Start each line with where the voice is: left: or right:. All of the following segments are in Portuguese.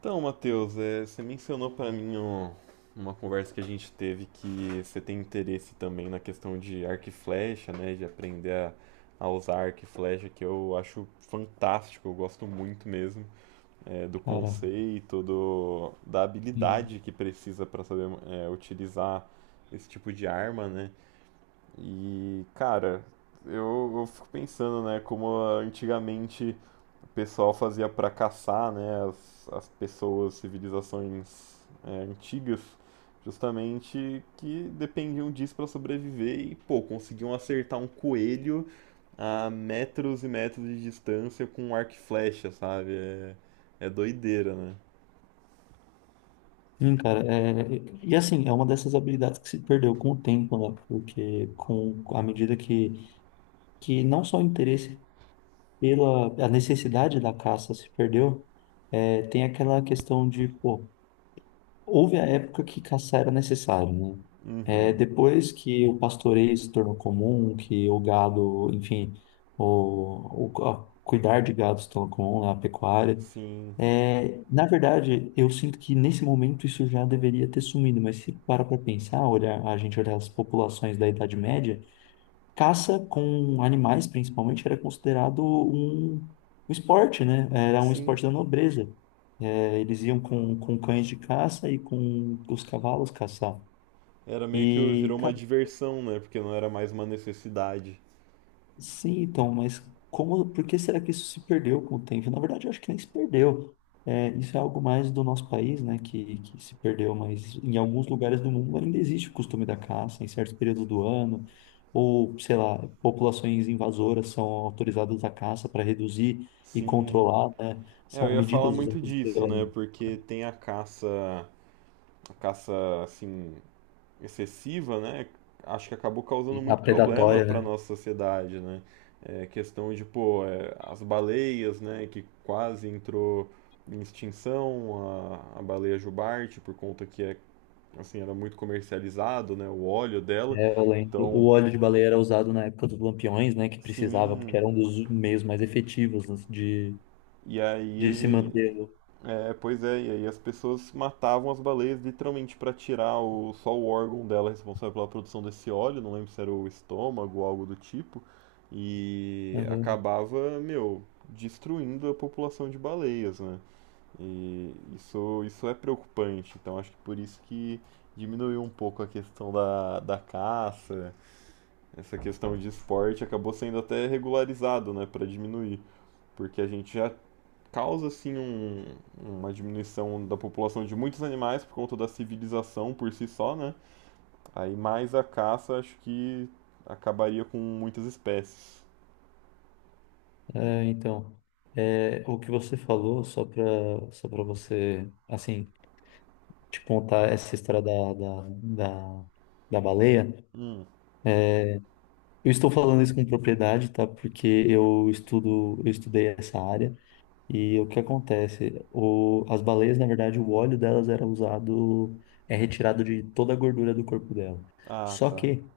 right: Então, Matheus, você mencionou para mim uma conversa que a gente teve que você tem interesse também na questão de arco e flecha, né? De aprender a usar arco e flecha, que eu acho fantástico, eu gosto muito mesmo do
left: Cara,
right: conceito, da
left: sim,
right: habilidade que precisa para saber utilizar esse tipo de arma, né? E, cara, eu fico pensando, né, como antigamente o pessoal fazia para caçar, né, as pessoas, civilizações antigas, justamente que dependiam disso para sobreviver e, pô, conseguiam acertar um coelho a metros e metros de distância com um arco e flecha, sabe? É doideira, né?
left: sim, cara, é, e assim, é uma dessas habilidades que se perdeu com o tempo, né? Porque com a medida que não só o interesse pela a necessidade da caça se perdeu, é, tem aquela questão de, pô, houve a época que caçar era necessário, né? É,
right: Uhum.
left: depois que o pastoreio se tornou comum, que o gado, enfim, cuidar de gado se tornou comum, né? A pecuária.
right: Sim,
left: É, na verdade, eu sinto que nesse momento isso já deveria ter sumido, mas se para pensar, olhar, a gente olhar as populações da Idade Média, caça com animais, principalmente, era considerado um esporte, né? Era um
right: sim.
left: esporte da nobreza. É, eles iam com cães de caça e com os cavalos caçar.
right: Era meio que
left: E,
right: virou uma diversão, né? Porque não era mais uma necessidade.
left: sim, então, mas como, por que será que isso se perdeu com o tempo? Na verdade, eu acho que nem se perdeu. É, isso é algo mais do nosso país, né, que se perdeu, mas em alguns lugares do mundo ainda existe o costume da caça, em certos períodos do ano, ou, sei lá, populações invasoras são autorizadas à caça para reduzir e
right: Sim.
left: controlar, né?
right: É, eu
left: São
right: ia falar
left: medidas
right: muito
left: usadas
right: disso,
left: pela
right: né? Porque tem a caça assim excessiva, né? Acho que acabou causando
left: a
right: muito problema
left: predatória,
right: para
left: né?
right: nossa sociedade, né? É questão de, pô, é, as baleias, né, que quase entrou em extinção, a baleia jubarte, por conta que é, assim, era muito comercializado, né, o óleo dela.
left: É, eu lembro. O
right: Então,
left: óleo de baleia era usado na época dos lampiões, né, que precisava,
right: sim,
left: porque era um dos meios mais efetivos assim, de
right: e
left: De se
right: aí
left: mantê-lo.
right: é, pois é, e aí as pessoas matavam as baleias literalmente para tirar o, só o órgão dela responsável pela produção desse óleo, não lembro se era o estômago ou algo do tipo, e
left: Aham.
right: acabava, meu, destruindo a população de baleias, né? E isso é preocupante, então acho que por isso que diminuiu um pouco a questão da caça, essa questão de esporte acabou sendo até regularizado, né, para diminuir, porque a gente já causa assim uma diminuição da população de muitos animais por conta da civilização por si só, né? Aí mais a caça, acho que acabaria com muitas espécies.
left: É, então, é, o que você falou, só para você, assim, te contar essa história da baleia.
right: Hum,
left: Eu estou falando isso com propriedade, tá? Porque eu estudo, eu estudei essa área e o que acontece? O, as baleias, na verdade, o óleo delas era usado, é retirado de toda a gordura do corpo dela.
right: ah,
left: Só
right: tá.
left: que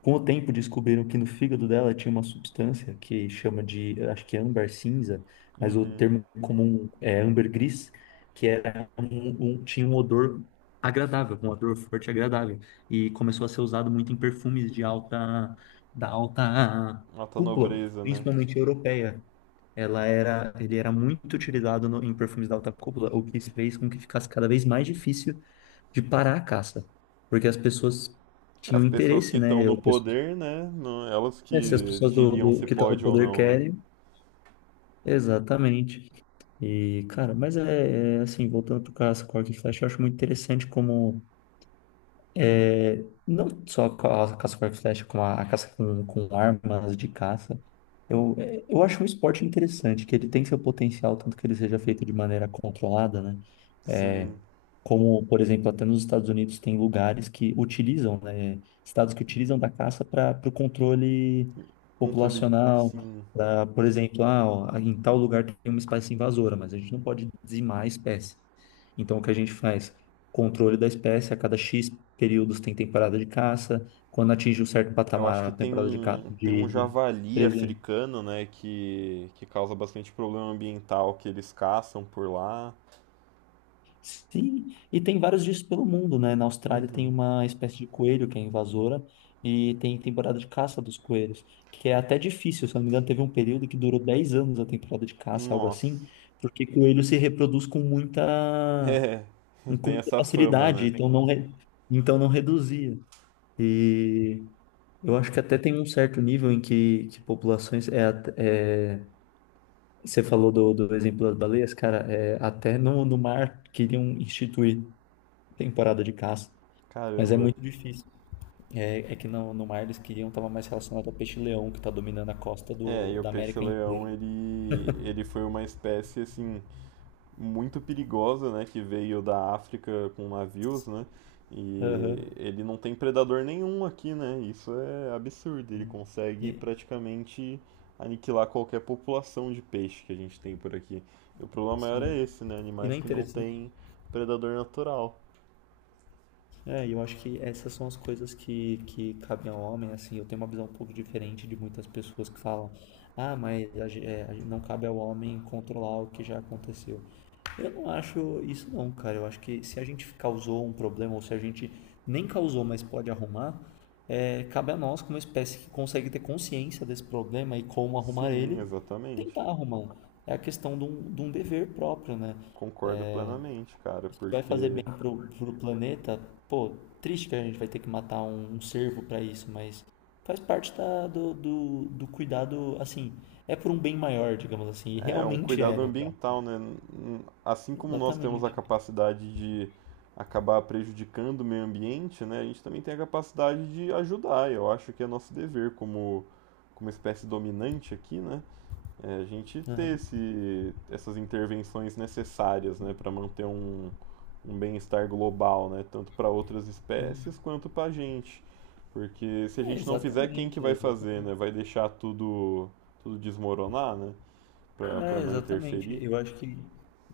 left: com o tempo, descobriram que no fígado dela tinha uma substância que chama de, acho que é âmbar cinza, mas o
right: Uhum.
left: termo comum é âmbar gris, que era tinha um odor agradável, um odor forte e agradável, e começou a ser usado muito em perfumes de alta, da alta
right: Alta
left: cúpula,
right: nobreza, né?
left: principalmente europeia. Ele era muito utilizado em perfumes da alta cúpula, o que fez com que ficasse cada vez mais difícil de parar a caça, porque as pessoas
right: As
left: tinham
right: pessoas
left: interesse,
right: que
left: né?
right: estão no poder, né? Elas
left: É, se as
right: que
left: pessoas
right: diriam se
left: que estão no
right: pode ou
left: poder
right: não, né?
left: querem, exatamente. E, cara, mas assim, voltando pro caso, Cork e Flash, eu acho muito interessante como. É, não só com a caça com arco e flecha, como a caça com armas de caça. Eu, é, eu acho um esporte interessante, que ele tem seu potencial, tanto que ele seja feito de maneira controlada, né? É,
right: Sim,
left: como, por exemplo, até nos Estados Unidos tem lugares que utilizam, né? Estados que utilizam da caça para o controle
right: controle,
left: populacional.
right: sim.
left: Pra, por exemplo, ah, ó, em tal lugar tem uma espécie invasora, mas a gente não pode dizimar a espécie. Então, o que a gente faz? Controle da espécie, a cada X períodos tem temporada de caça, quando atinge um certo
right: Eu acho
left: patamar,
right: que
left: a
right: tem
left: temporada de caça
right: tem
left: de,
right: um
left: de
right: javali
left: presente.
right: africano, né, que causa bastante problema ambiental, que eles caçam por lá.
left: Sim, e tem vários disso pelo mundo, né? Na Austrália tem
right: Uhum.
left: uma espécie de coelho que é invasora e tem temporada de caça dos coelhos, que é até difícil, se eu não me engano, teve um período que durou 10 anos a temporada de caça, algo assim,
right: Nossa.
left: porque coelho se reproduz
right: É,
left: com
right: tem
left: muita
right: essa fama,
left: facilidade,
right: né?
left: então não, então não reduzia. E eu acho que até tem um certo nível em que populações é, at- é você falou do exemplo das baleias, cara, é, até no mar queriam instituir temporada de caça, mas é
right: Caramba.
left: muito difícil. É, é que no mar eles queriam estava mais relacionado ao peixe-leão que está dominando a costa
right: É, e o
left: da América inteira.
right: peixe-leão, ele foi uma espécie, assim, muito perigosa, né, que veio da África com navios, né? E
left: Aham.
right: ele não tem predador nenhum aqui, né? Isso é absurdo. Ele consegue
left: E,
right: praticamente aniquilar qualquer população de peixe que a gente tem por aqui. E o problema maior é
left: sim.
right: esse, né?
left: E não é
right: Animais que não
left: interessante.
right: têm predador natural.
left: É, e eu acho que essas são as coisas que cabem ao homem, assim, eu tenho uma visão um pouco diferente de muitas pessoas que falam, ah, mas a ge- é, a ge- não cabe ao homem controlar o que já aconteceu. Eu não acho isso não, cara, eu acho que se a gente causou um problema, ou se a gente nem causou, mas pode arrumar, é, cabe a nós, como espécie que consegue ter consciência desse problema e como arrumar
right: Sim,
left: ele,
right: exatamente.
left: tentar arrumar. Um. É a questão de um dever próprio, né?
right: Concordo plenamente, cara,
left: Que vai fazer
right: porque
left: bem pro planeta, pô, triste que a gente vai ter que matar um cervo pra isso, mas faz parte do cuidado, assim, é por um bem maior, digamos assim, e
right: é, um
left: realmente é,
right: cuidado
left: no caso.
right: ambiental, né? Assim como nós temos a
left: Exatamente.
right: capacidade de acabar prejudicando o meio ambiente, né? A gente também tem a capacidade de ajudar. Eu acho que é nosso dever como, como espécie dominante aqui, né? É a gente ter
left: Aham.
right: esse, essas intervenções necessárias, né? Para manter um, um bem-estar global, né? Tanto para outras espécies quanto para a gente. Porque se a
left: É,
right: gente não fizer, quem que
left: exatamente,
right: vai fazer, né?
left: exatamente.
right: Vai deixar tudo, tudo desmoronar, né? Pra, pra
left: É,
right: não
left: exatamente.
right: interferir.
left: Eu acho que,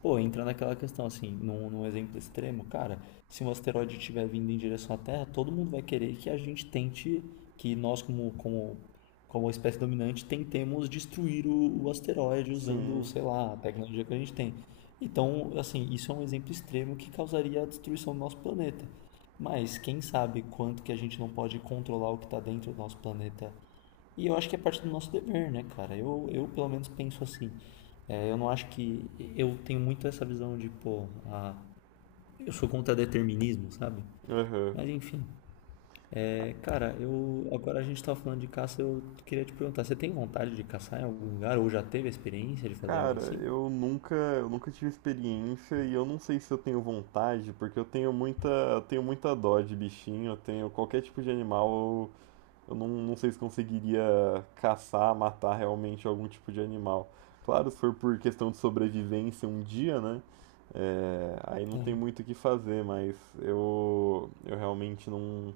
left: pô, entra naquela questão assim, num exemplo extremo, cara, se um asteroide estiver vindo em direção à Terra, todo mundo vai querer que a gente tente, que nós como espécie dominante tentemos destruir o asteroide usando,
right: Sim.
left: sei lá, a tecnologia que a gente tem. Então, assim, isso é um exemplo extremo que causaria a destruição do nosso planeta. Mas quem sabe quanto que a gente não pode controlar o que está dentro do nosso planeta e eu acho que é parte do nosso dever, né, cara? Eu pelo menos penso assim. É, eu não acho que. Eu tenho muito essa visão de, pô, a, eu sou contra determinismo, sabe?
right: Aham. Uhum.
left: Mas enfim. É, cara, eu. Agora a gente tava falando de caça, eu queria te perguntar: você tem vontade de caçar em algum lugar? Ou já teve a experiência de fazer algo
right: Cara,
left: assim?
right: eu nunca tive experiência e eu não sei se eu tenho vontade, porque eu tenho muita dó de bichinho, eu tenho qualquer tipo de animal, eu não, não sei se conseguiria caçar, matar realmente algum tipo de animal. Claro, se for por questão de sobrevivência um dia, né? É, aí não
left: É,
right: tem muito o que fazer, mas eu realmente não,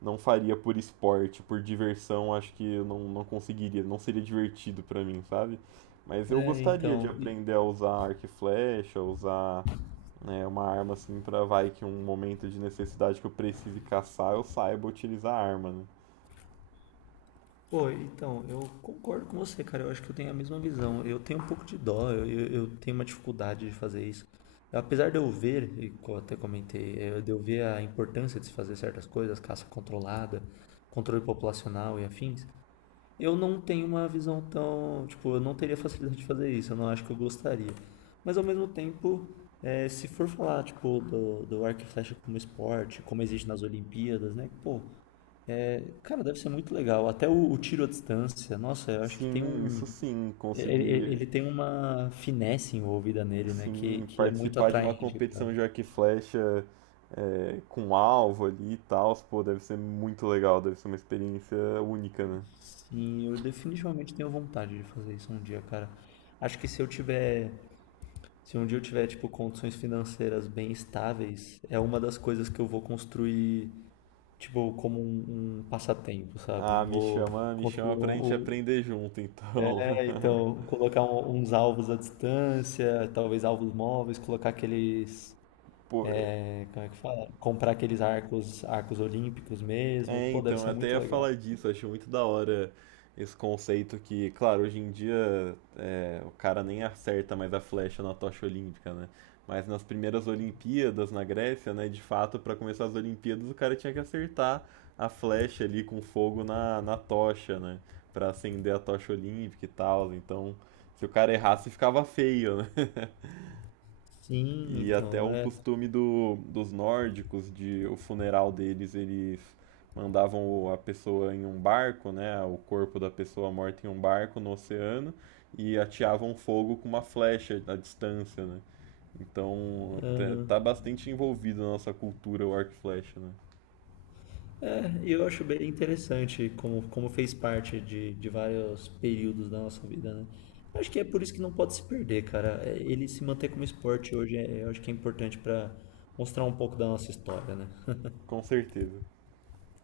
right: não faria por esporte, por diversão, acho que eu não, não conseguiria, não seria divertido pra mim, sabe? Mas eu
left: é,
right: gostaria de
left: então.
right: aprender a usar arco e flecha, usar né, uma arma assim pra vai que um momento de necessidade que eu precise caçar, eu saiba utilizar a arma, né?
left: Pô, então, eu concordo com você, cara. Eu acho que eu tenho a mesma visão. Eu tenho um pouco de dó, eu tenho uma dificuldade de fazer isso. Apesar de eu ver, e até comentei, eh, de eu ver a importância de se fazer certas coisas, caça controlada, controle populacional e afins, eu não tenho uma visão tão. Tipo, eu não teria facilidade de fazer isso, eu não acho que eu gostaria. Mas ao mesmo tempo, eh, se for falar, tipo, do arco e flecha como esporte, como existe nas Olimpíadas, né? Pô. Cara, deve ser muito legal. Até o tiro à distância, nossa, eu acho que tem
right: Sim,
left: um.
right: isso sim, conseguir
left: Ele tem uma finesse envolvida nele, né?
right: sim
left: Que é muito
right: participar de uma
left: atraente, cara.
right: competição de arco e flecha é, com alvo ali e tal, pô, deve ser muito legal, deve ser uma experiência única, né?
left: Sim, eu definitivamente tenho vontade de fazer isso um dia, cara. Acho que se eu tiver. Se um dia eu tiver, tipo, condições financeiras bem estáveis, é uma das coisas que eu vou construir, tipo, como um passatempo, sabe?
right: Ah,
left: Vou
right: me chama
left: construir
right: pra gente aprender junto, então.
left: é, então, colocar uns alvos à distância, talvez alvos móveis, colocar aqueles,
right: Pô,
left: é, como é que fala? Comprar aqueles arcos, arcos olímpicos mesmo.
right: é,
left: Pô, deve
right: então, eu
left: ser
right: até
left: muito
right: ia
left: legal.
right: falar disso, acho muito da hora esse conceito que, claro, hoje em dia é, o cara nem acerta mais a flecha na tocha olímpica, né? Mas nas primeiras Olimpíadas na Grécia, né, de fato, pra começar as Olimpíadas, o cara tinha que acertar a flecha ali com fogo na tocha, né? Pra acender a tocha olímpica e tal. Então, se o cara errasse, ficava feio, né?
left: Sim,
right: E até
left: então
right: um
left: é.
right: costume do, dos nórdicos de o funeral deles, eles mandavam a pessoa em um barco, né, o corpo da pessoa morta em um barco no oceano e ateavam fogo com uma flecha à distância, né? Então, tá bastante envolvido na nossa cultura o arco e flecha, né?
left: É, e eu acho bem interessante como, como fez parte de vários períodos da nossa vida, né? Acho que é por isso que não pode se perder, cara. É, ele se manter como esporte hoje, é, eu acho que é importante para mostrar um pouco da nossa história, né?
right: Com certeza.